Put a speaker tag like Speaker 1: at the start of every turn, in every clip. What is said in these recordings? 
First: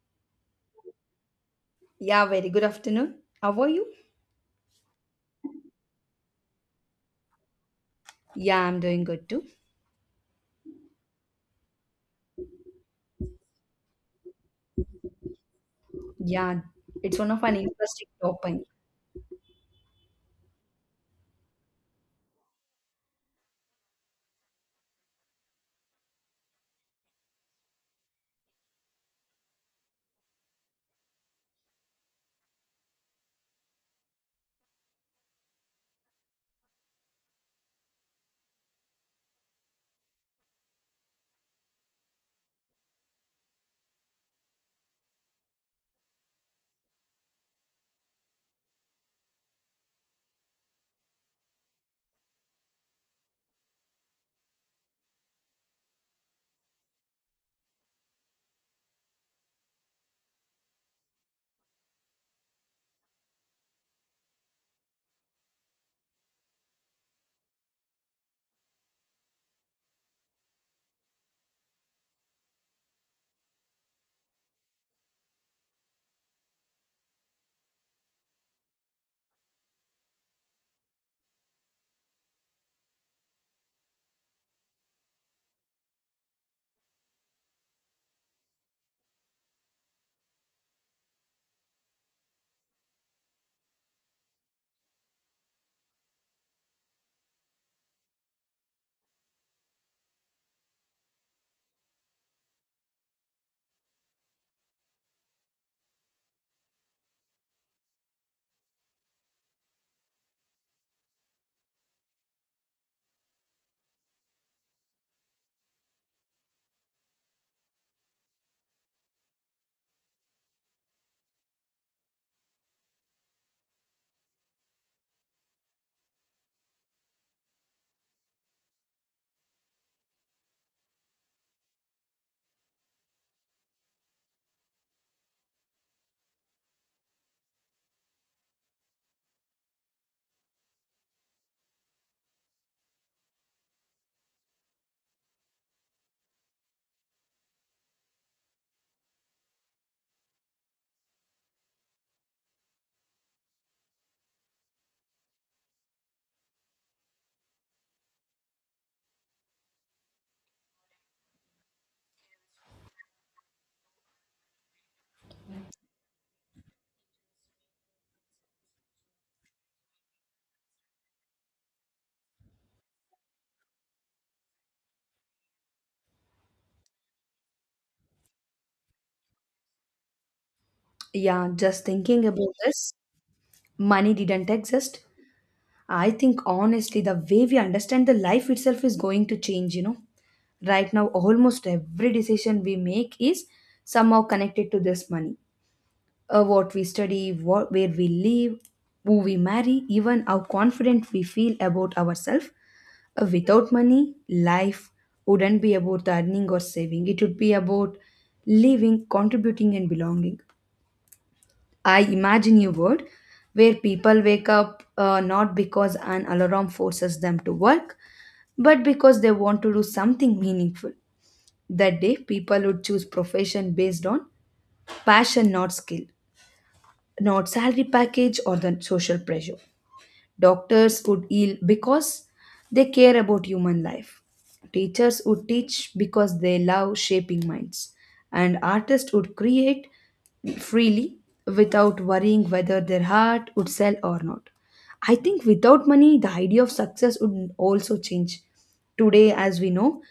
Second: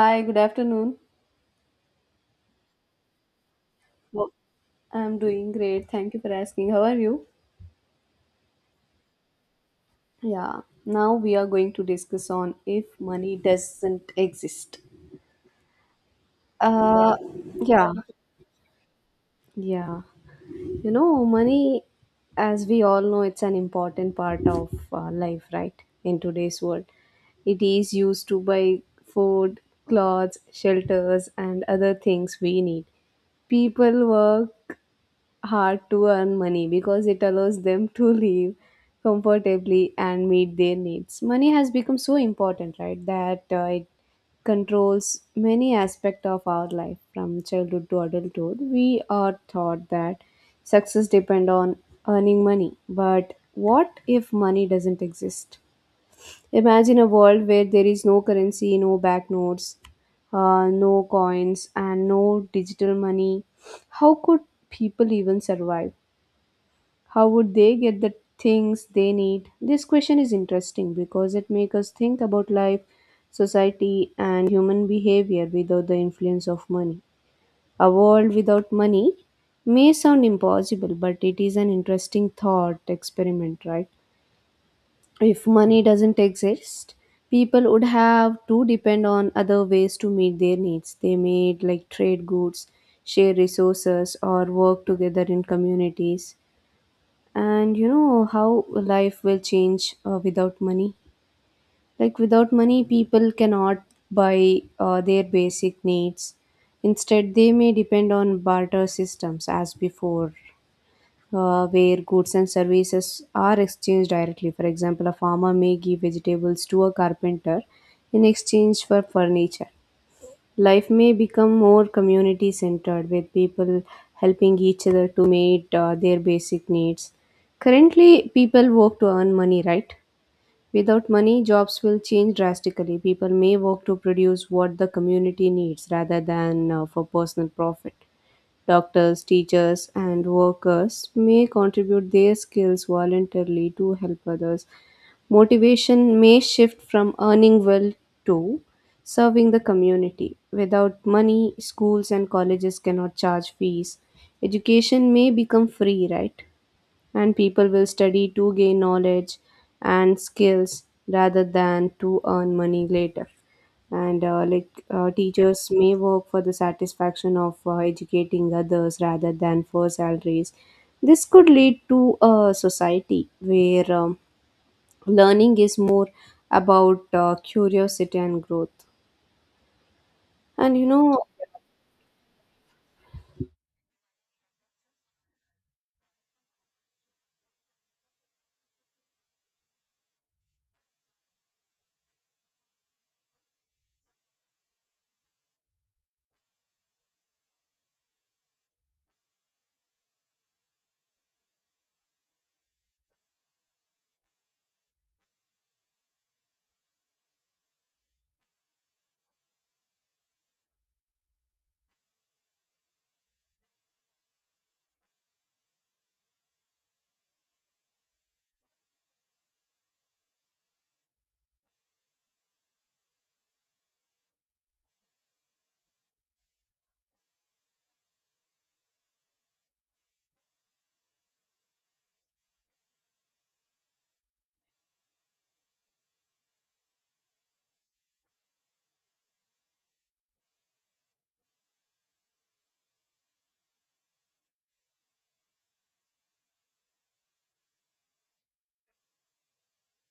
Speaker 1: Hi, good afternoon.
Speaker 2: Yeah, very good afternoon. How are you?
Speaker 1: Well, I'm doing great. Thank you for asking. How are you?
Speaker 2: Yeah, I'm doing good too.
Speaker 1: Yeah, now we are going to discuss on if money doesn't exist.
Speaker 2: Yeah,
Speaker 1: Uh,
Speaker 2: it's one of an
Speaker 1: yeah,
Speaker 2: interesting topic.
Speaker 1: yeah. You know, money, as we all know, it's an important part of life, right? In today's world, it is used to buy food, clothes, shelters, and other things we need. People work hard to earn money because it allows them to live comfortably and meet their needs. Money has become so important, right, that it controls many aspects of our life from childhood to adulthood. We are taught that success depend on earning money, but what if money doesn't exist? Imagine a world where there is no currency, no banknotes, no coins, and no digital money. How could people even survive? How would they get the things they need? This question is interesting because it makes us think about life, society, and human behavior without the influence of money. A world without money may sound impossible, but it is an interesting thought experiment, right? If money doesn't exist, people would have to depend on other ways to meet their needs. They may like trade goods, share resources, or work together in communities. And you know how life will change without money. Like without money, people cannot buy their basic needs. Instead, they may depend on barter systems as before, where goods and services are exchanged directly. For example, a farmer may give vegetables to a carpenter in exchange for furniture. Life may become more community centered, with people helping each other to meet their basic needs. Currently, people work to earn money, right? Without money, jobs will change drastically. People may work to produce what the community needs rather than for personal profit. Doctors, teachers, and workers may contribute their skills voluntarily to help others. Motivation may shift from earning well to serving the community. Without money, schools and colleges cannot charge fees. Education may become free, right? And people will study to gain knowledge and skills rather than to earn money later, and teachers may work for the satisfaction of educating others rather than for salaries. This could lead to a society where learning is more about curiosity and growth. And you know,
Speaker 2: Yeah, just thinking about this, money didn't exist. I think honestly, the way we understand the life itself is going to change, you know. Right now, almost every decision we make is somehow connected to this money. What we study, what, where we live, who we marry, even how confident we feel about ourselves. Without money, life wouldn't be about earning or saving. It would be about living, contributing, and belonging. I imagine a world where people wake up not because an alarm forces them to work, but because they want to do something meaningful. That day, people would choose profession based on passion, not skill, not salary package or the social pressure. Doctors would heal because they care about human life. Teachers would teach because they love shaping minds. And artists would create freely without worrying whether their art would sell or not. I think without money, the idea of success would also change. Today, as we know,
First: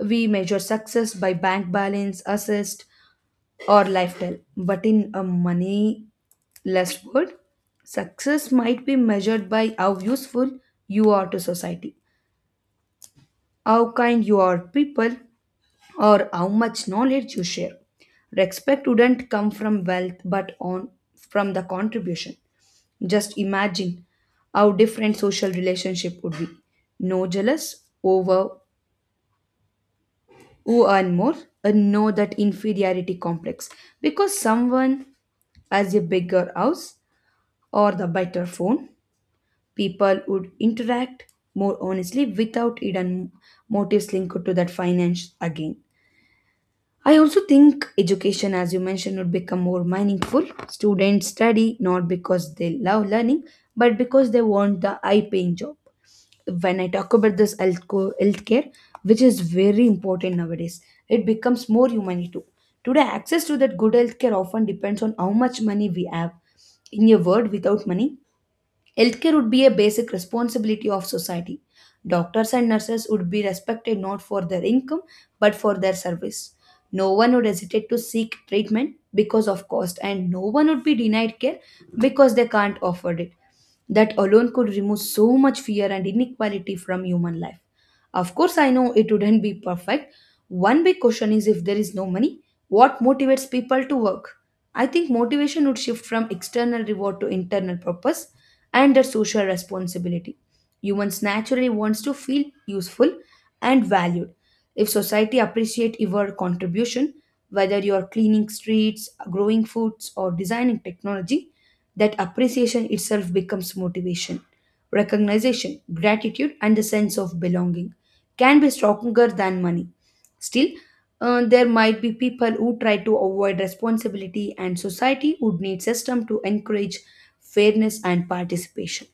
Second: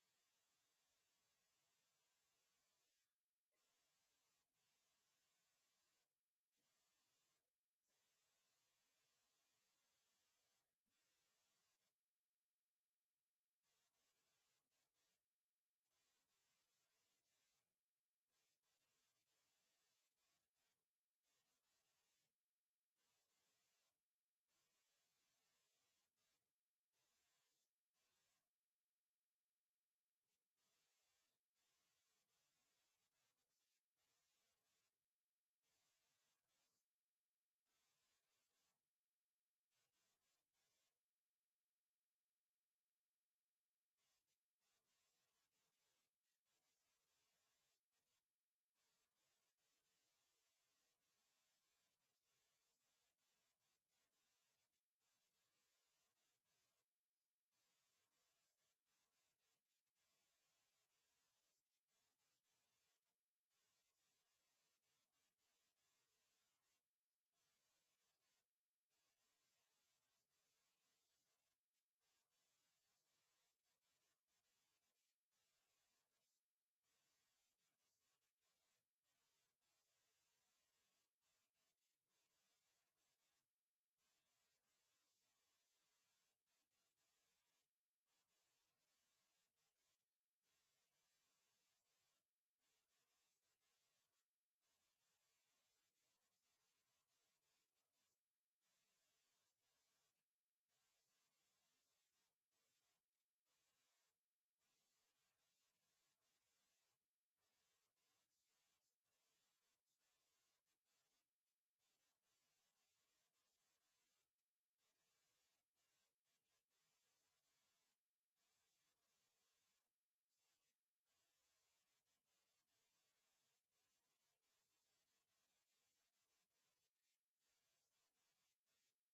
Speaker 2: we measure success by bank balance, assist, or lifestyle. But in a money. Last word. Success might be measured by how useful you are to society, how kind you are to people, or how much knowledge you share. Respect wouldn't come from wealth but on from the contribution. Just imagine how different social relationship would be. No jealous over who earn more and no that inferiority complex because someone has a bigger house or the better phone. People would interact more honestly without hidden motives linked to that finance again. I also think education, as you mentioned, would become more meaningful. Students study not because they love learning, but because they want the high paying job. When I talk about this healthcare, which is very important nowadays, it becomes more humanity too. Today, access to that good healthcare often depends on how much money we have. In a word, without money, healthcare would be a basic responsibility of society. Doctors and nurses would be respected not for their income but for their service. No one would hesitate to seek treatment because of cost, and no one would be denied care because they can't afford it. That alone could remove so much fear and inequality from human life. Of course, I know it wouldn't be perfect. One big question is if there is no money, what motivates people to work? I think motivation would shift from external reward to internal purpose and their social responsibility. Humans naturally wants to feel useful and valued. If society appreciate your contribution, whether you are cleaning streets, growing foods, or designing technology, that appreciation itself becomes motivation. Recognition, gratitude, and the sense of belonging can be stronger than money. Still, there might be people who try to avoid responsibility, and society would need system to encourage fairness and participation.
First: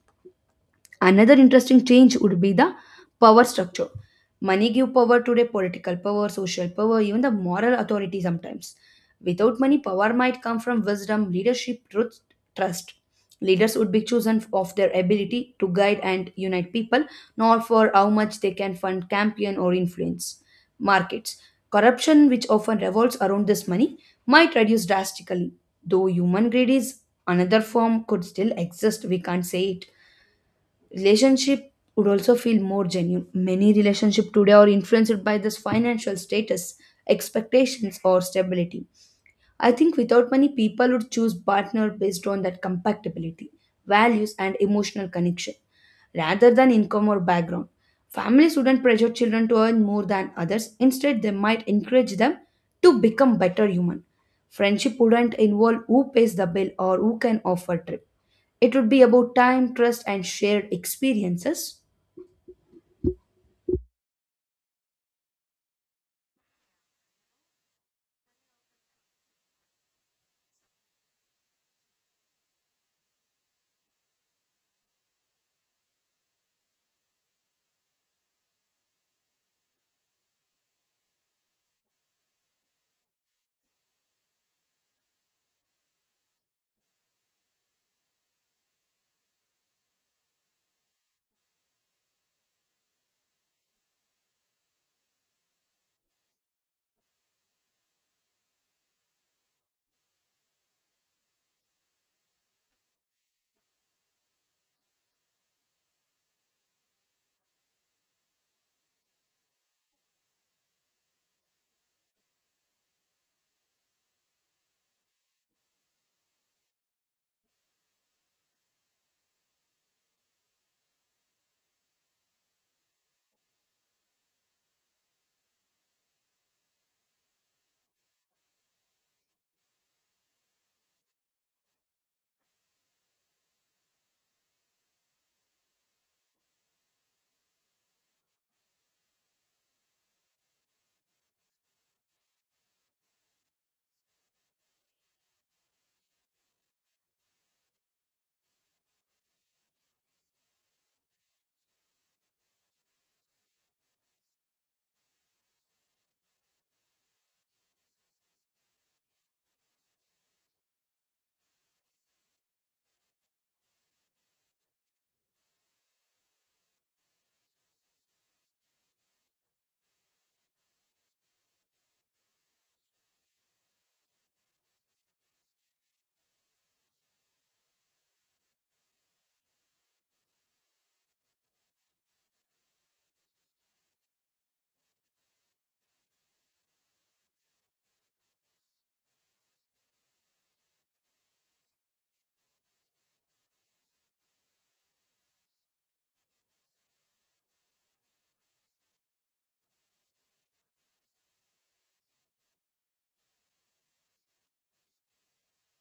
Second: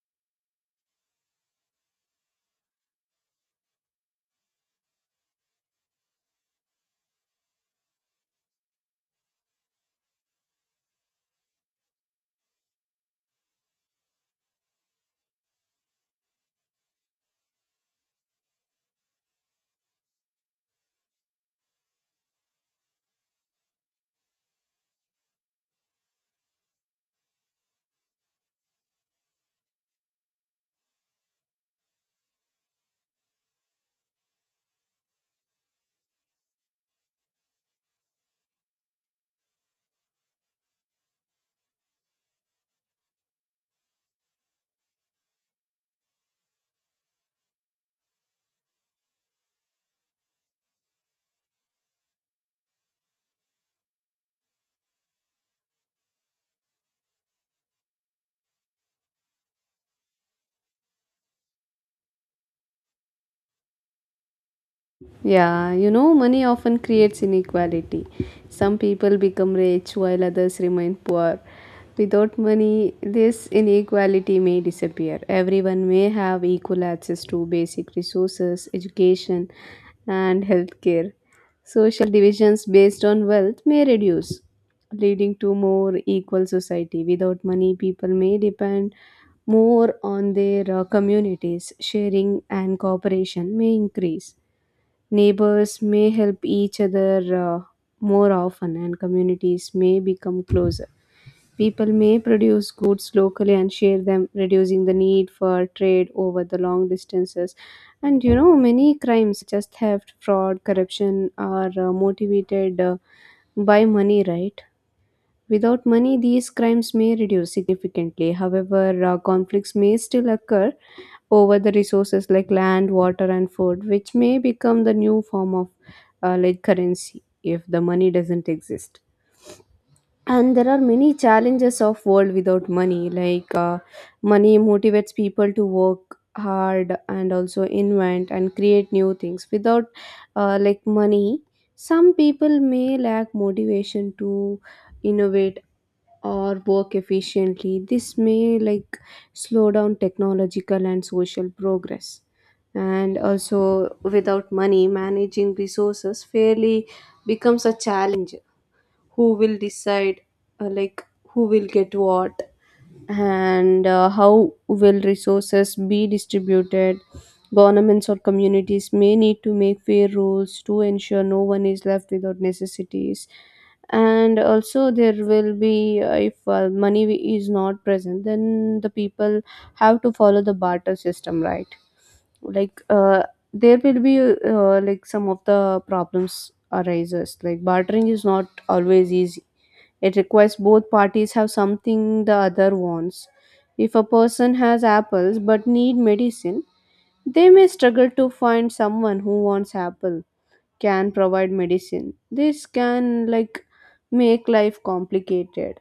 Speaker 2: Another interesting change would be the power structure. Money give power today, political power, social power, even the moral authority sometimes. Without money, power might come from wisdom, leadership, truth, trust. Leaders would be chosen of their ability to guide and unite people, not for how much they can fund, campaign, or influence. Markets. Corruption, which often revolves around this money, might reduce drastically. Though human greed is another form could still exist, we can't say it. Relationship would also feel more genuine. Many relationship today are influenced by this financial status, expectations or stability. I think without money people would choose partner based on that compatibility, values and emotional connection rather than income or background. Families wouldn't pressure children to earn more than others. Instead they might encourage them to become better human. Friendship wouldn't involve who pays the bill or who can offer trip. It would be about time, trust, and shared experiences.
Speaker 1: yeah, you know, money often creates inequality. Some people become rich while others remain poor. Without money, this inequality may disappear. Everyone may have equal access to basic resources, education, and healthcare. Social divisions based on wealth may reduce, leading to more equal society. Without money, people may depend more on their communities. Sharing and cooperation may increase. Neighbors may help each other more often, and communities may become closer. People may produce goods locally and share them, reducing the need for trade over the long distances. And you know, many crimes, such as theft, fraud, corruption, are motivated by money, right? Without money, these crimes may reduce significantly. However, conflicts may still occur over the resources like land, water, and food, which may become the new form of currency if the money doesn't exist. And there are many challenges of world without money. Money motivates people to work hard and also invent and create new things. Without money, some people may lack motivation to innovate or work efficiently. This may like slow down technological and social progress. And also, without money, managing resources fairly becomes a challenge. Who will decide uh, like who will get what, and how will resources be distributed? Governments or communities may need to make fair rules to ensure no one is left without necessities. And also, there will be if money is not present, then the people have to follow the barter system, right? like uh, there will be some of the problems arises. Like, bartering is not always easy; it requires both parties have something the other wants. If a person has apples but need medicine, they may struggle to find someone who wants apple can provide medicine. This can like make life complicated.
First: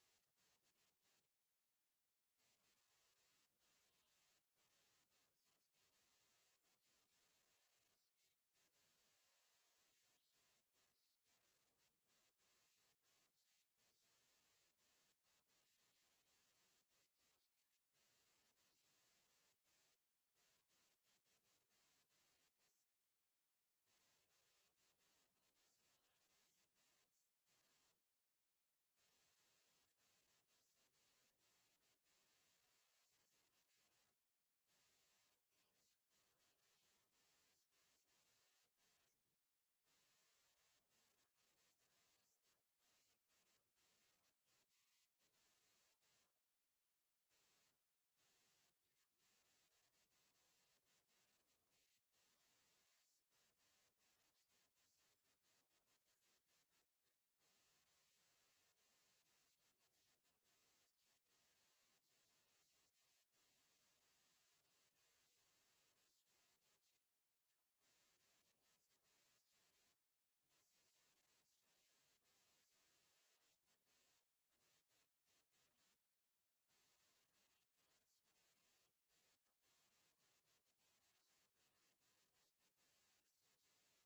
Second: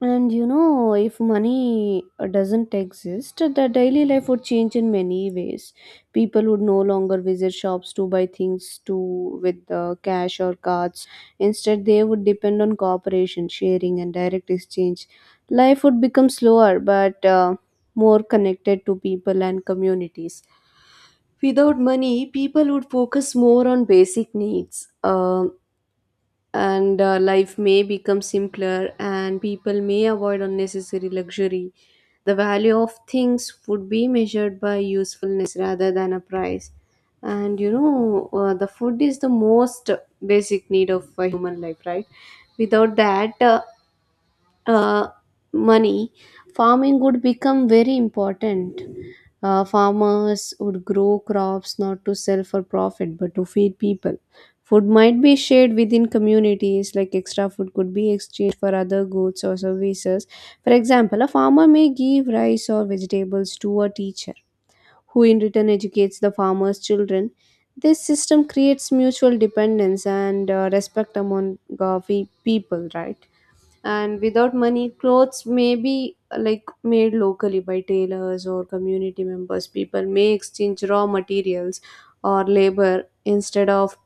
Speaker 1: And you know, if money doesn't exist, the daily life would change in many ways. People would no longer visit shops to buy things to with cash or cards. Instead, they would depend on cooperation, sharing, and direct exchange. Life would become slower, but more connected to people and communities. Without money, people would focus more on basic needs. Um and Life may become simpler and people may avoid unnecessary luxury. The value of things would be measured by usefulness rather than a price. And you know, the food is the most basic need of a human life, right? Without that uh, money, farming would become very important. Farmers would grow crops not to sell for profit but to feed people. Food might be shared within communities, like extra food could be exchanged for other goods or services. For example, a farmer may give rice or vegetables to a teacher, who in return educates the farmer's children. This system creates mutual dependence and respect among people, right? And without money, clothes may be made locally by tailors or community members. People may exchange raw materials or labor instead of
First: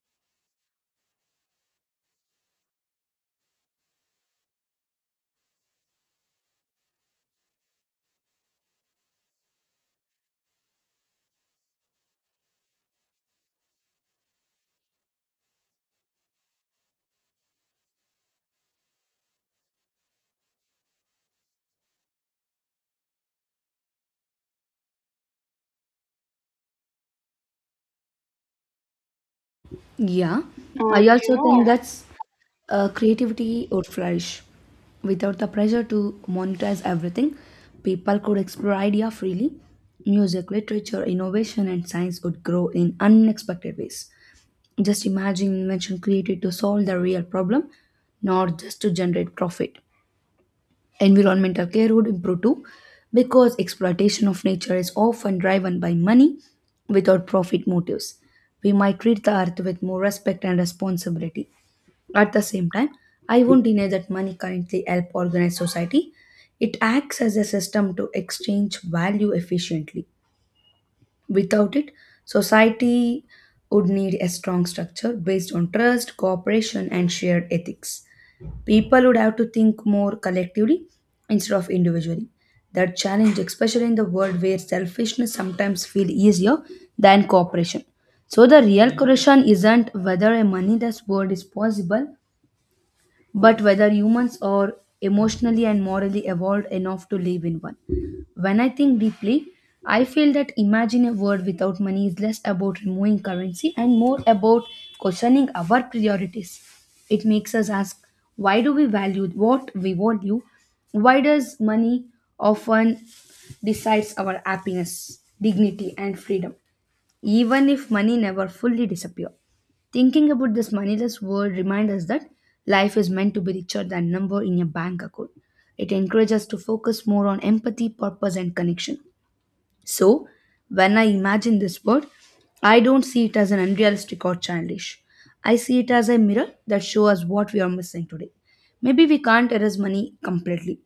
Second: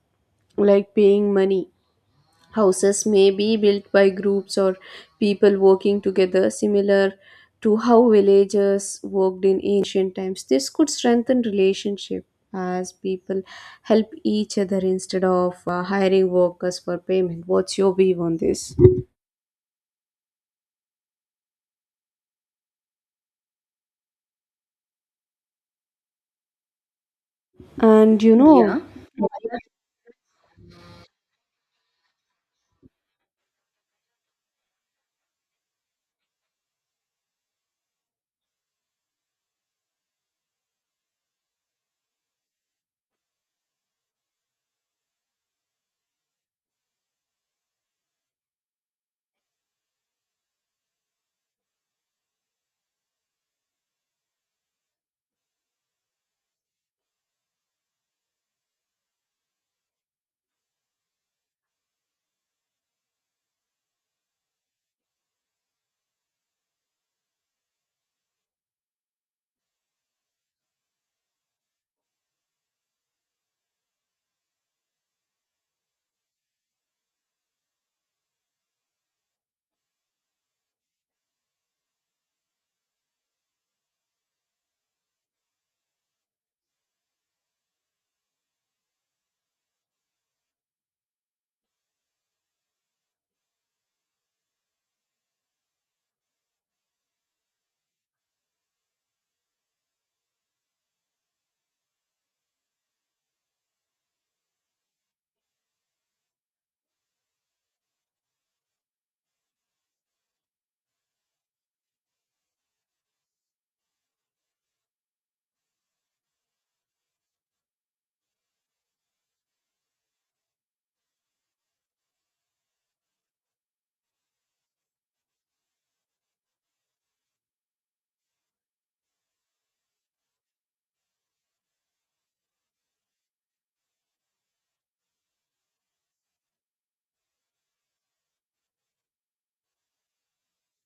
Speaker 1: like paying money. Houses may be built by groups or people working together, similar to how villagers worked in ancient times. This could strengthen relationship as people help each other instead of hiring workers for payment. What's your view on this? And you know, yeah.
Speaker 2: Yeah, and I you also think know, that's creativity would flourish. Without the pressure to monetize everything, people could explore idea freely. Music, literature, innovation, and science would grow in unexpected ways. Just imagine invention created to solve the real problem, not just to generate profit. Environmental care would improve too because exploitation of nature is often driven by money without profit motives. We might treat the earth with more respect and responsibility. At the same time, I won't deny that money currently helps organize society. It acts as a system to exchange value efficiently. Without it, society would need a strong structure based on trust, cooperation, and shared ethics. People would have to think more collectively instead of individually. That challenge, especially in the world where selfishness sometimes feels easier than cooperation. So the real question isn't whether a moneyless world is possible, but whether humans are emotionally and morally evolved enough to live in one. When I think deeply, I feel that imagine a world without money is less about removing currency and more about questioning our priorities. It makes us ask, why do we value what we value? Why does money often decides our happiness, dignity, and freedom? Even if money never fully disappear. Thinking about this moneyless world reminds us that life is meant to be richer than number in a bank account. It encourages us to focus more on empathy, purpose, and connection. So, when I imagine this world, I don't see it as an unrealistic or childish. I see it as a mirror that shows us what we are missing today. Maybe we can't erase money completely,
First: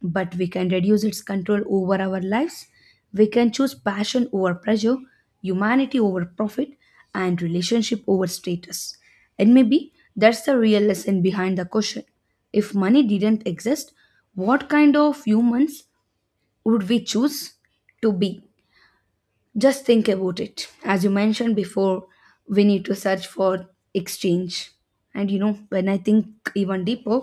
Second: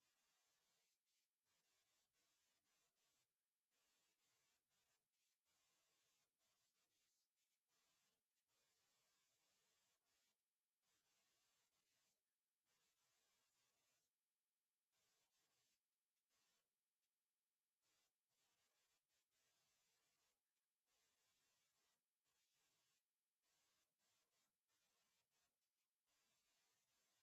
Speaker 2: but we can reduce its control over our lives. We can choose passion over pressure, humanity over profit, and relationship over status. And maybe that's the real lesson behind the question. If money didn't exist, what kind of humans would we choose to be? Just think about it. As you mentioned before, we need to search for exchange. And you know, when I think even deeper,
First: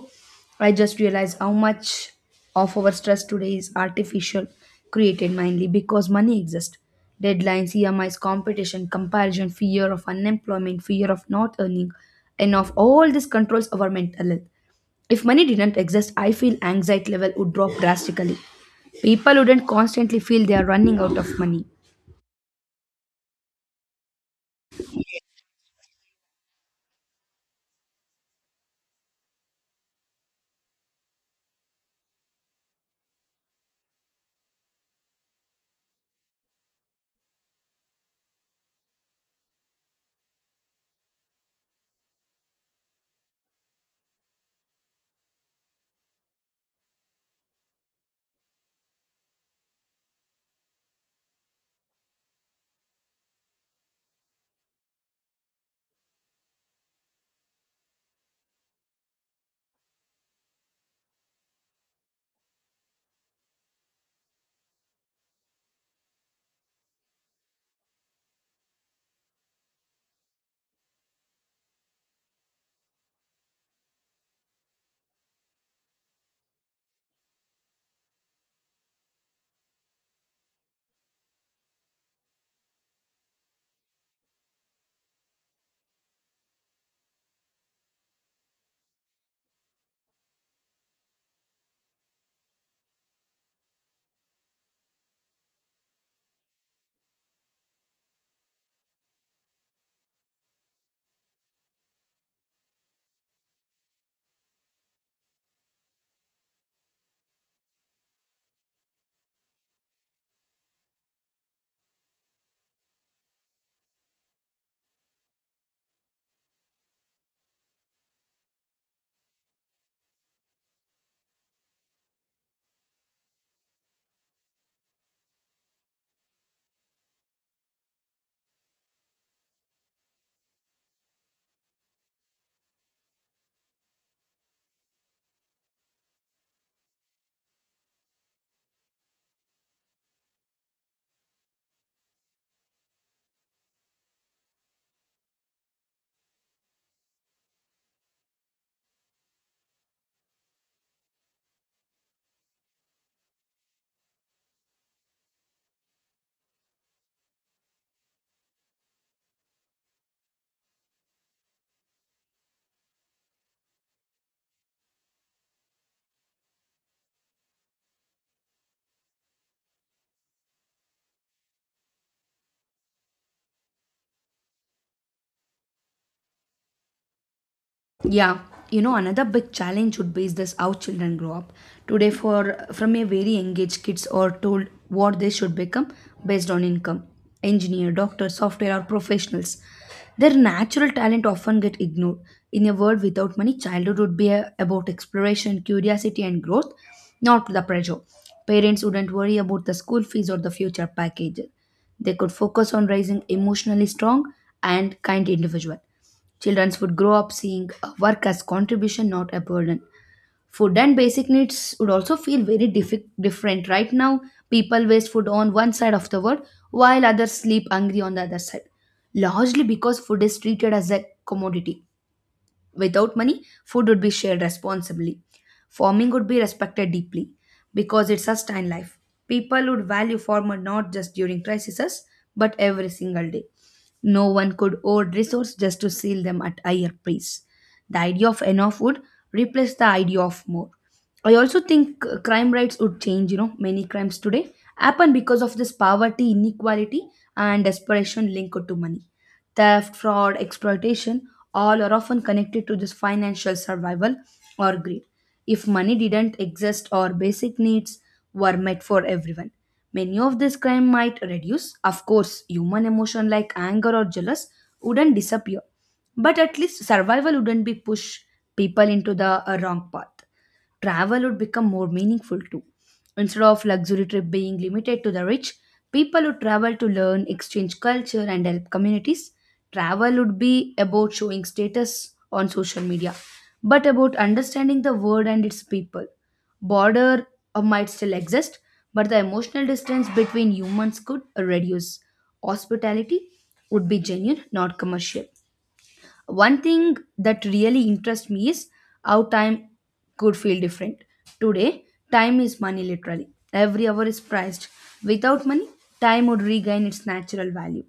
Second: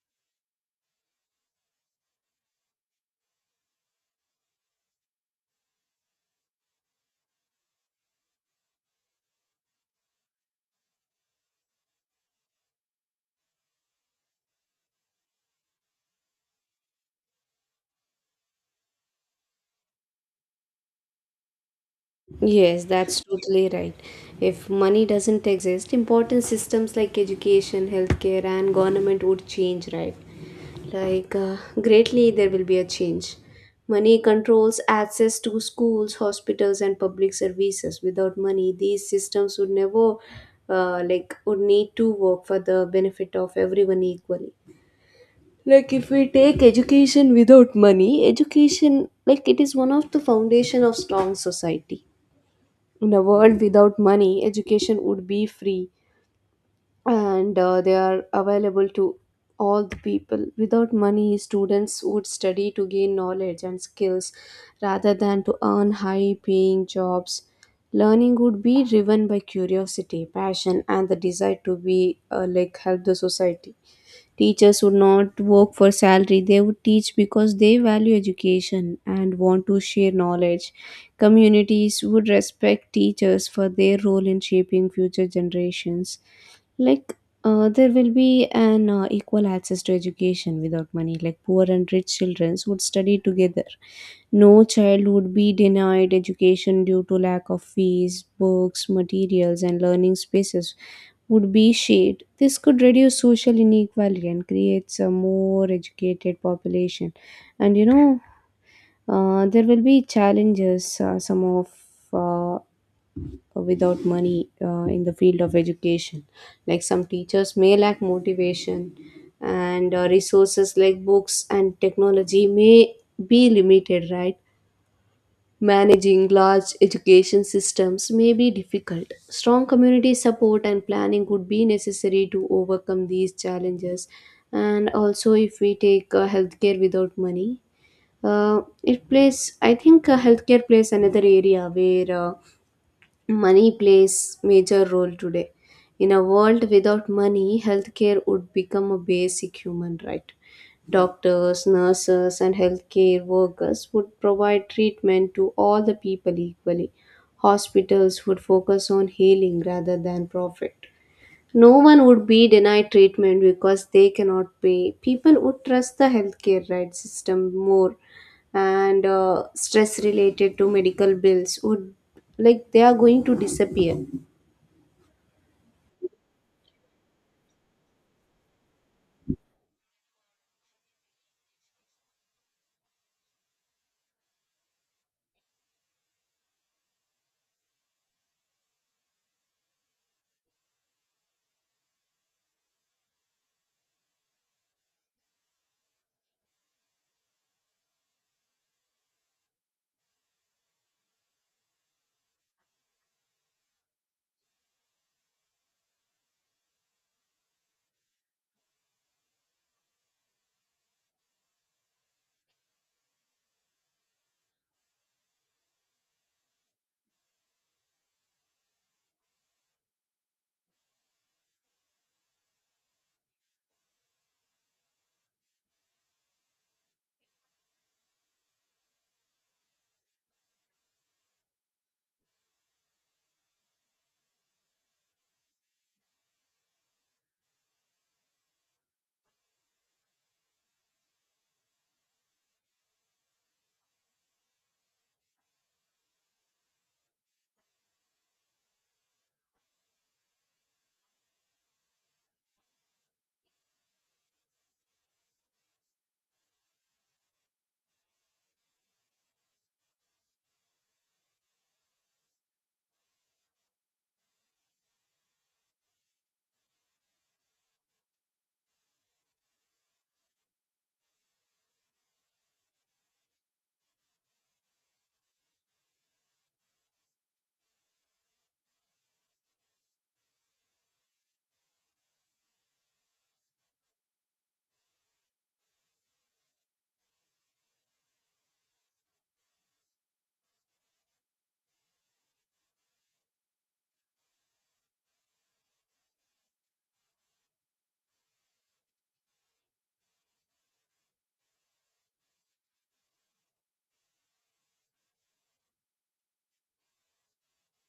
Speaker 2: I just realize how much of our stress today is artificial, created mainly because money exists. Deadlines, EMIs, competition, comparison, fear of unemployment, fear of not earning enough, all this controls our mental health. If money didn't exist, I feel anxiety level would drop drastically. People wouldn't constantly feel they are running out of money.
Speaker 1: Yes, that's totally right. If money doesn't exist, important systems like education, healthcare, and government would change, right? Like, greatly, there will be a change. Money controls access to schools, hospitals, and public services. Without money, these systems would never, would need to work for the benefit of everyone equally. Like, if we take education without money, education, like, it is one of the foundation of strong society. In a world without money, education would be free and they are available to all the people. Without money, students would study to gain knowledge and skills rather than to earn high paying jobs. Learning would be driven by curiosity, passion, and the desire to be help the society. Teachers would not work for salary, they would teach because they value education and want to share knowledge. Communities would respect teachers for their role in shaping future generations. Like, there will be an equal access to education without money. Like, poor and rich children would study together. No child would be denied education due to lack of fees, books, materials, and learning spaces would be shared. This could reduce social inequality and creates a more educated population. And you know, there will be challenges, some of uh, without money in the field of education. Like some teachers may lack motivation, and resources like books and technology may be limited, right? Managing large education systems may be difficult. Strong community support and planning would be necessary to overcome these challenges. And also, if we take healthcare without money, it plays, I think, healthcare plays another area where money plays major role today. In a world without money, healthcare would become a basic human right. Doctors, nurses, and healthcare workers would provide treatment to all the people equally. Hospitals would focus on healing rather than profit. No one would be denied treatment because they cannot pay. People would trust the healthcare right system more, and stress related to medical bills would like they are going to disappear.
Speaker 2: Yeah, you know, another big challenge would be is this how children grow up. Today, for from a very engaged kids are told what they should become based on income, engineer, doctor, software, or professionals. Their natural talent often get ignored. In a world without money, childhood would be about exploration, curiosity, and growth, not the pressure. Parents wouldn't worry about the school fees or the future package. They could focus on raising emotionally strong and kind individual. Children would grow up seeing work as contribution, not a burden. Food and basic needs would also feel very different. Right now, people waste food on one side of the world while others sleep hungry on the other side, largely because food is treated as a commodity. Without money, food would be shared responsibly. Farming would be respected deeply because it sustained life. People would value farmer not just during crises but every single day. No one could hoard resources just to sell them at higher price. The idea of enough would replace the idea of more. I also think crime rates would change. You know, many crimes today happen because of this poverty, inequality, and desperation linked to money. Theft, fraud, exploitation all are often connected to this financial survival or greed. If money didn't exist or basic needs were met for everyone, many of this crime might reduce. Of course, human emotion like anger or jealous wouldn't disappear, but at least survival wouldn't be push people into the wrong path. Travel would become more meaningful too. Instead of luxury trip being limited to the rich, people would travel to learn, exchange culture, and help communities. Travel would be about showing status on social media, but about understanding the world and its people. Border might still exist, but the emotional distance between humans could reduce. Hospitality would be genuine, not commercial. One thing that really interests me is how time could feel different. Today, time is money literally. Every hour is priced. Without money, time would regain its natural value.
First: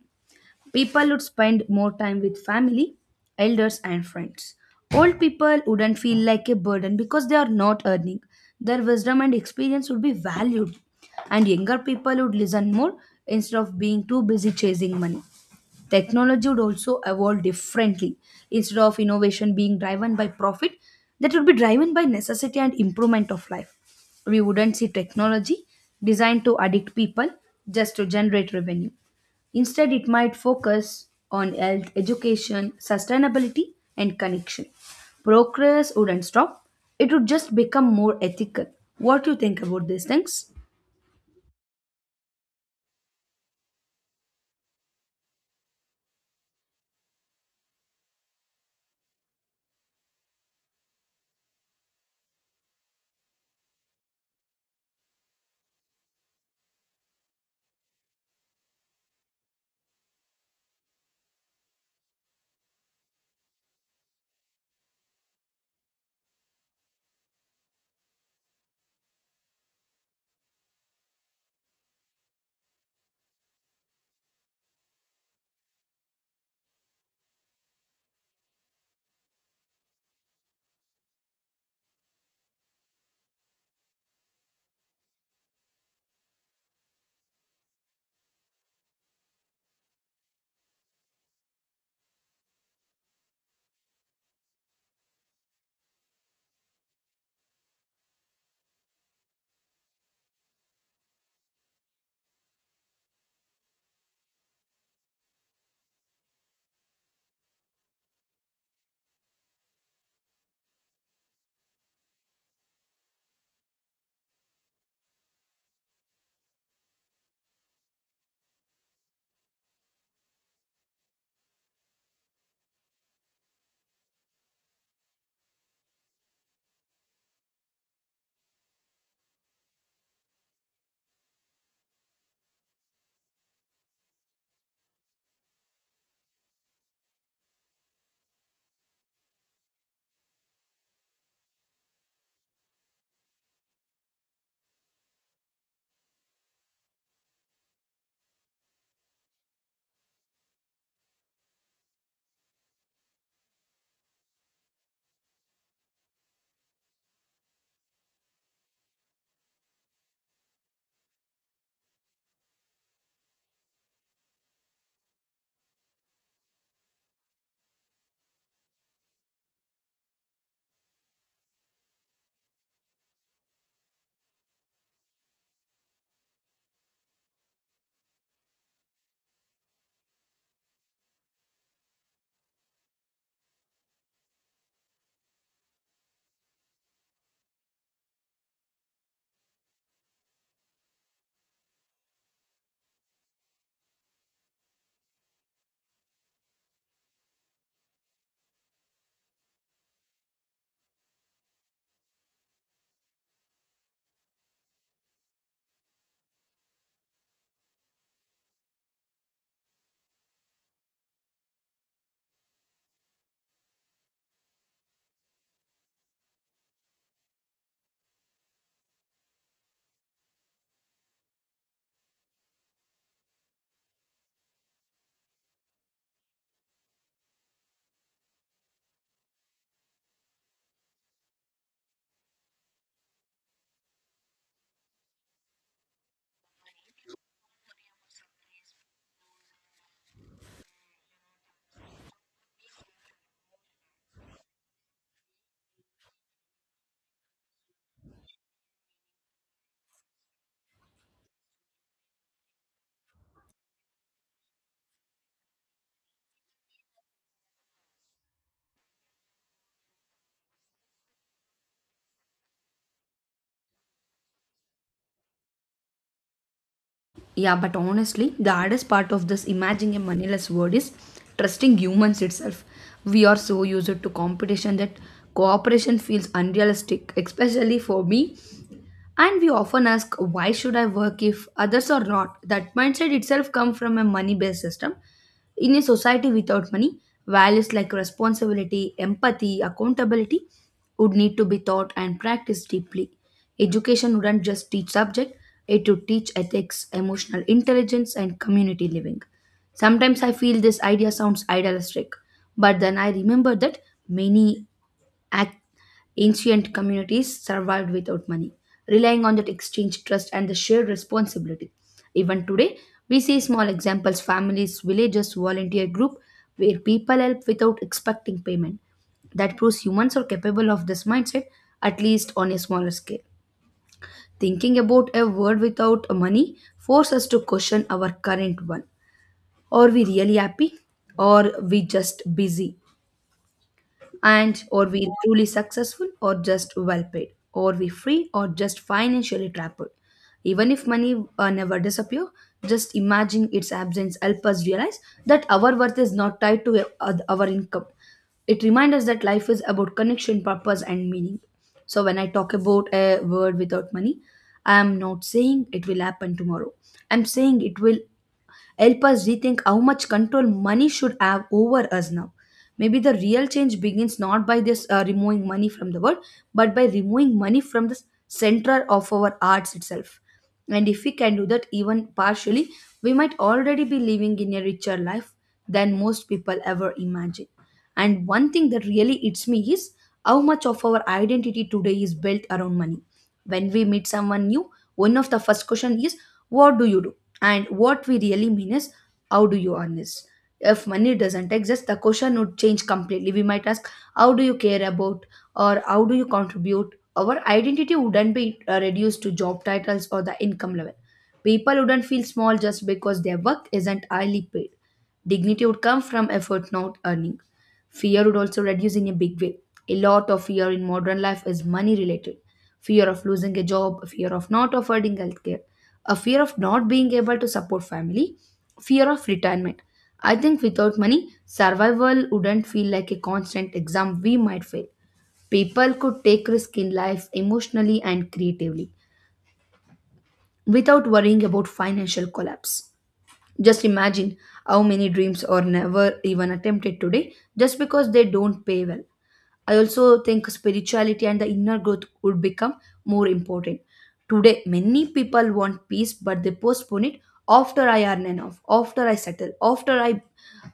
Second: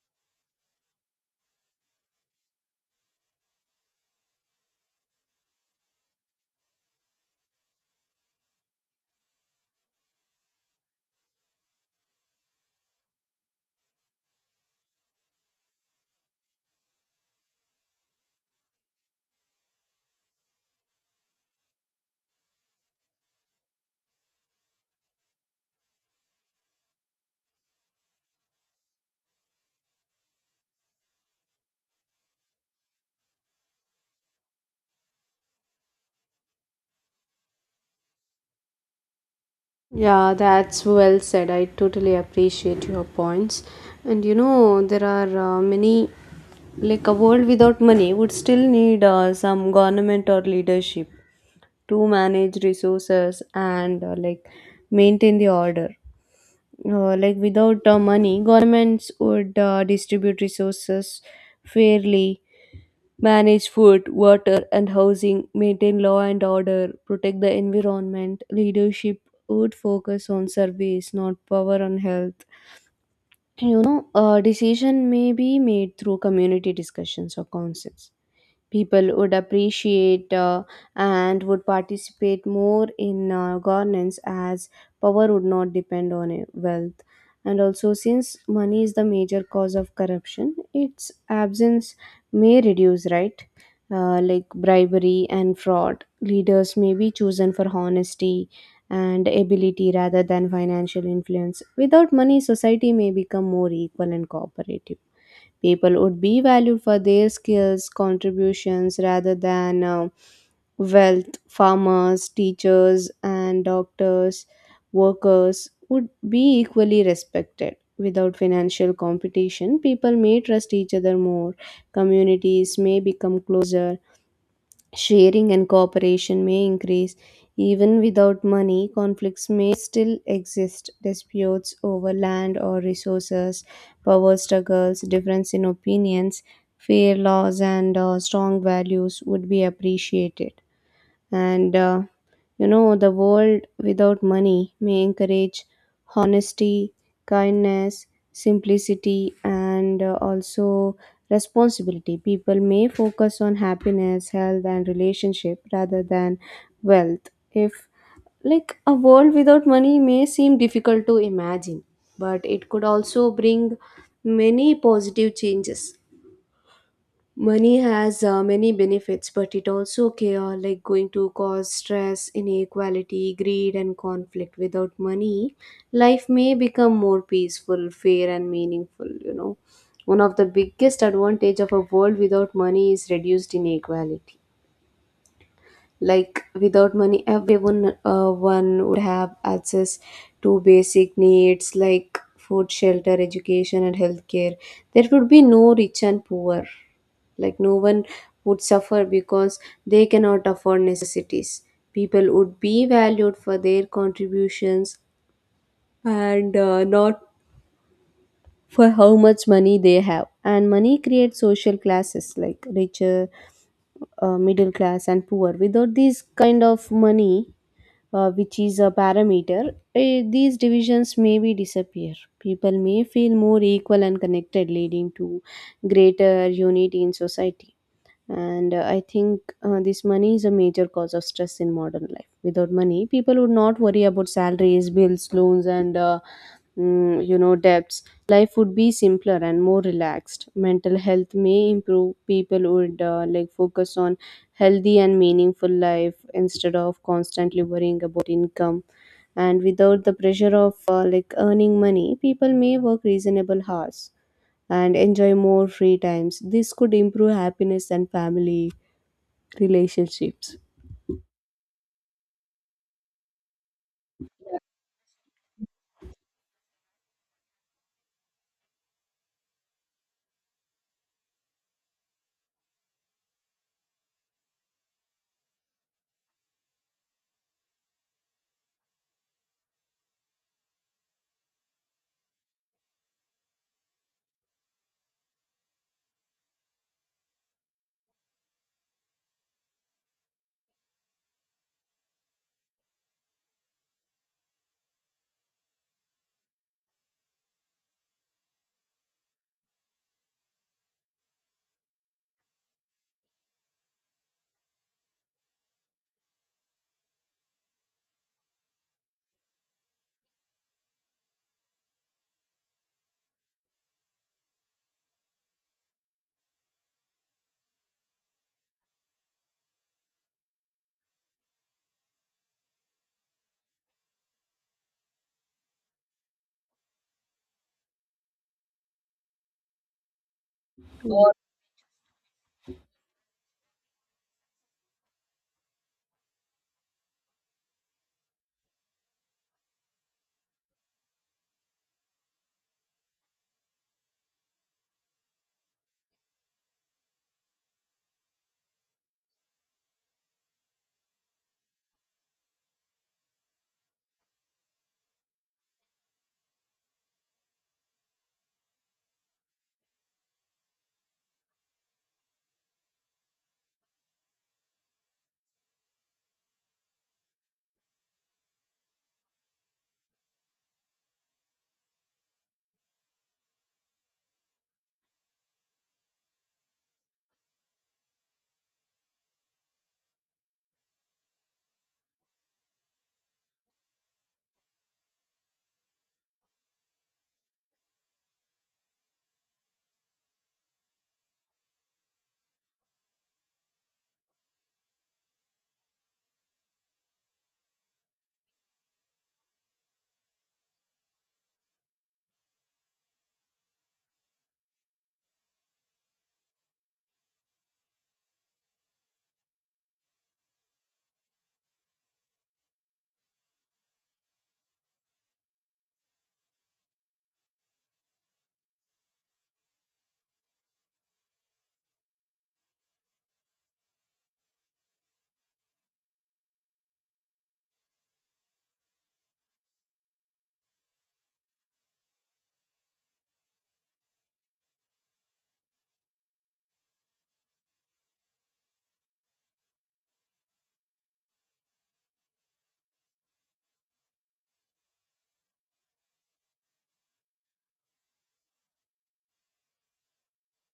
Speaker 2: People would spend more time with family, elders, and friends. Old people wouldn't feel like a burden because they are not earning. Their wisdom and experience would be valued, and younger people would listen more instead of being too busy chasing money. Technology would also evolve differently. Instead of innovation being driven by profit, that would be driven by necessity and improvement of life. We wouldn't see technology designed to addict people just to generate revenue. Instead, it might focus on health, education, sustainability, and connection. Progress wouldn't stop, it would just become more ethical. What do you think about these
Speaker 1: Yeah,
Speaker 2: things?
Speaker 1: that's well said. I totally appreciate your points. And you know, there are many, like a world without money would still need some government or leadership to manage resources and maintain the order. Without money, governments would distribute resources fairly, manage food, water, and housing, maintain law and order, protect the environment. Leadership would focus on service, not power. On health, you know, a decision may be made through community discussions or councils. People would appreciate and would participate more in governance, as power would not depend on wealth. And also, since money is the major cause of corruption, its absence may reduce, right? Bribery and fraud, leaders may be chosen for honesty and ability rather than financial influence. Without money, society may become more equal and cooperative. People would be valued for their skills, contributions rather than wealth. Farmers, teachers, and doctors, workers would be equally respected. Without financial competition, people may trust each other more. Communities may become closer. Sharing and cooperation may increase even without money. Conflicts may still exist. Disputes over land or resources, power struggles, difference in opinions, fair laws, and strong values would be appreciated. And You know, the world without money may encourage honesty, kindness, simplicity, and also responsibility. People may focus on happiness, health, and relationship rather than wealth. If, like, A world without money may seem difficult to imagine, but it could also bring many positive changes. Money has many benefits, but it also like going to cause stress, inequality, greed, and conflict. Without money, life may become more peaceful, fair, and meaningful. You know, one of the biggest advantage of a world without money is reduced inequality. Like without money, everyone one would have access to basic needs like food, shelter, education, and healthcare. There would be no rich and poor, like no one would suffer because they cannot afford necessities. People would be valued for their contributions and not for how much money they have. And money creates social classes like richer, middle class, and poor. Without this kind of money, which is a parameter, these divisions may be disappear. People may feel more equal and connected, leading to greater unity in society. And uh, i think this money is a major cause of stress in modern life. Without money, people would not worry about salaries, bills, loans, and you know, debts. Life would be simpler and more relaxed. Mental health may improve. People would like focus on healthy and meaningful life instead of constantly worrying about income. And without the pressure of like earning money, people may work reasonable hours and enjoy more free times. This could improve happiness and family relationships.
Speaker 2: Yeah, but honestly, the hardest part of this imagining a moneyless world is trusting humans itself. We are so used to competition that cooperation feels unrealistic, especially for me. And we often ask, why should I work if others are not? That mindset itself comes from a money based system. In a society without money, values like responsibility, empathy, accountability would need to be taught and practiced deeply. Education wouldn't just teach subject, it would teach ethics, emotional intelligence, and community living. Sometimes I feel this idea sounds idealistic, but then I remember that many ac- ancient communities survived without money, relying on that exchange trust and the shared responsibility. Even today, we see small examples families, villages, volunteer group where people help without expecting payment. That proves humans are capable of this mindset, at least on a smaller scale. Thinking about a world without money forces us to question our current one. Are we really happy or we just busy? And or we truly successful or just well paid or we free or just financially trapped even if money never disappear, just imagining its absence help us realize that our worth is not tied to our income. It reminds us that life is about connection purpose and meaning. So when I talk about a word without money, I am not saying it will happen tomorrow. I'm saying it will help us rethink how much control money should have over us now. Maybe the real change begins not by this removing money from the world, but by removing money from the center of our arts itself. And if we can do that even partially, we might already be living in a richer life than most people ever imagine. And one thing that really hits me is how much of our identity today is built around money. When we meet someone new, one of the first questions is, what do you do? And what we really mean is, how do you earn this? If money doesn't exist, the question would change completely. We might ask, how do you care about, or how do you contribute? Our identity wouldn't be reduced to job titles or the income level. People wouldn't feel small just because their work isn't highly paid. Dignity would come from effort, not earning. Fear would also reduce in a big way. A lot of fear in modern life is money related. Fear of losing a job, fear of not affording healthcare, a fear of not being able to support family, fear of retirement. I think without money, survival wouldn't feel like a constant exam we might fail. People could take risk in life emotionally and creatively without worrying about financial collapse. Just imagine how many dreams are never even attempted today just because they don't pay well. I also think spirituality and the inner growth would become more important. Today, many people want peace, but they postpone it after I earn enough, after I settle, after I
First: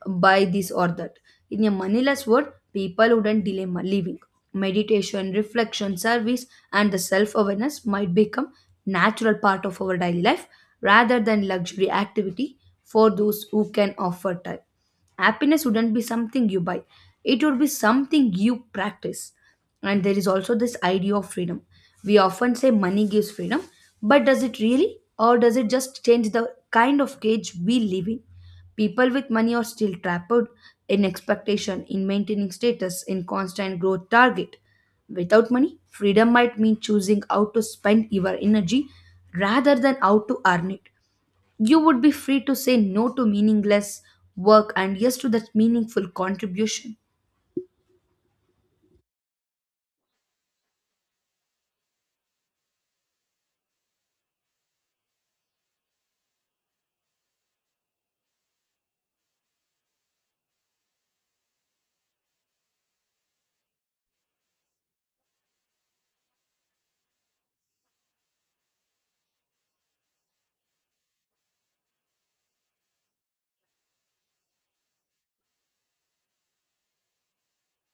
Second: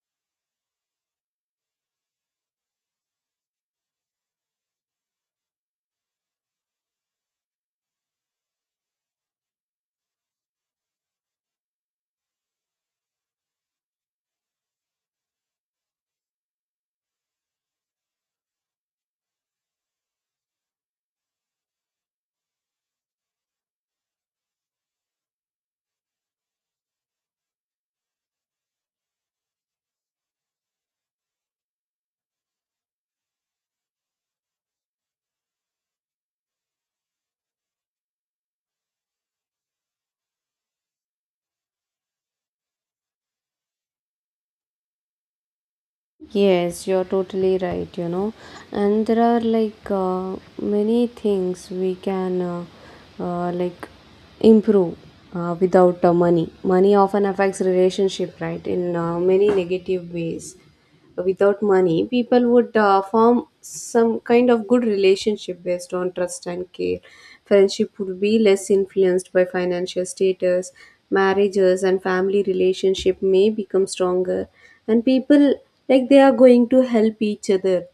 Speaker 2: buy this or that. In a moneyless world, people wouldn't delay living. Meditation, reflection, service, and the self awareness might become natural part of our daily life rather than luxury activity for those who can offer time. Happiness wouldn't be something you buy, it would be something you practice. And there is also this idea of freedom. We often say money gives freedom, but does it really? Or does it just change the kind of cage we live in? People with money are still trapped in expectation, in maintaining status, in constant growth target. Without money, freedom might mean choosing how to spend your energy rather than how to earn it. You would be free to say no to meaningless work and yes to that meaningful
Speaker 1: Yes,
Speaker 2: contribution.
Speaker 1: you're totally right, you know. And there are like many things we can like improve without money. Money often affects relationship, right, in many negative ways. Without money, people would form some kind of good relationship based on trust and care. Friendship would be less influenced by financial status. Marriages and family relationship may become stronger, and people like they are going to help each other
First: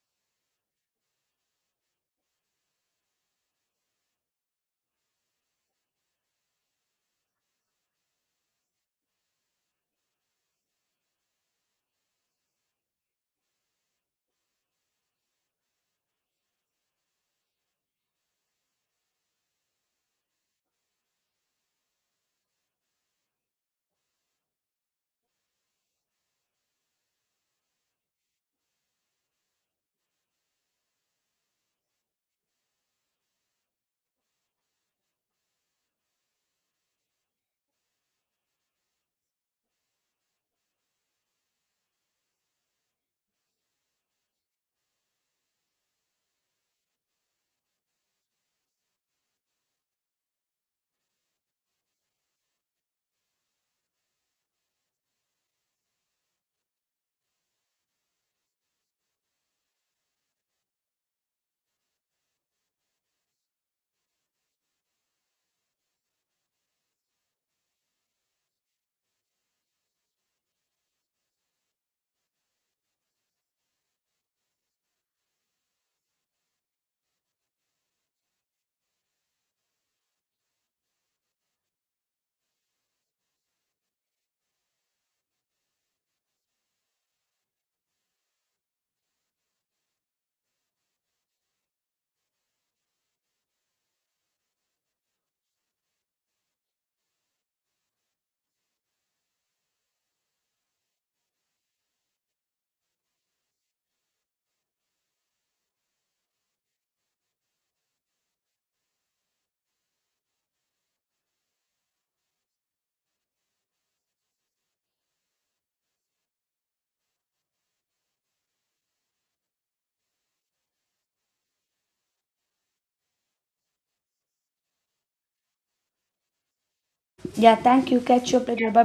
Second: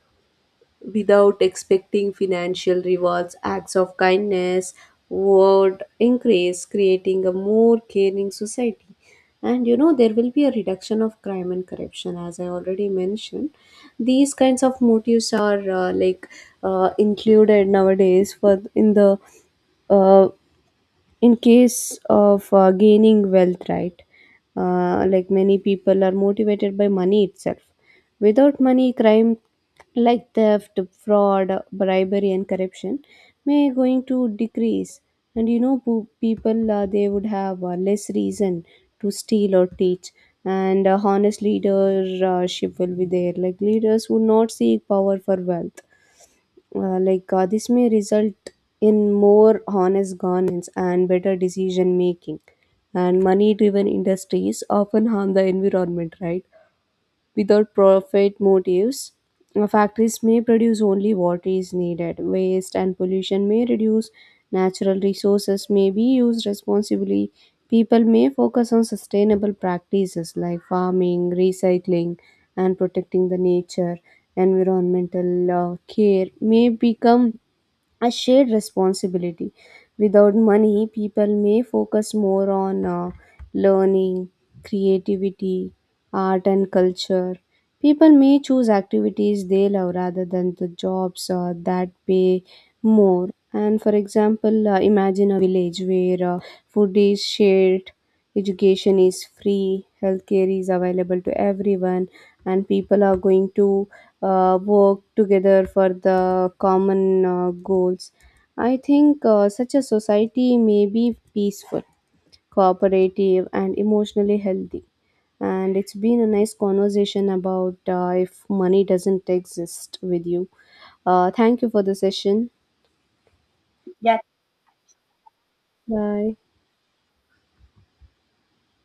Speaker 1: without expecting financial rewards. Acts of kindness would increase, creating a more caring society. And you know, there will be a reduction of crime and corruption, as I already mentioned. These kinds of motives are like included nowadays for in the uh, in case of gaining wealth, right. Like many people are motivated by money itself. Without money, crime like theft, fraud, bribery, and corruption may going to decrease. And you know, people they would have less reason to steal or teach. And a honest leadership will be there, like leaders would not seek power for wealth. This may result in more honest governance and better decision making. And money driven industries often harm the environment, right, without profit motives. Factories may produce only what is needed. Waste and pollution may reduce. Natural resources may be used responsibly. People may focus on sustainable practices like farming, recycling, and protecting the nature. Environmental care may become a shared responsibility. Without money, people may focus more on learning, creativity, art, and culture. People may choose activities they love rather than the jobs that pay more. And for example, imagine a village where food is shared, education is free, healthcare is available to everyone, and people are going to work together for the common goals. I think such a society may be peaceful, cooperative, and emotionally healthy. And it's been a nice conversation about if money doesn't exist with you. Thank you for the session. Yeah. Bye.
Speaker 2: Yeah, thank you. Catch you up later. Bye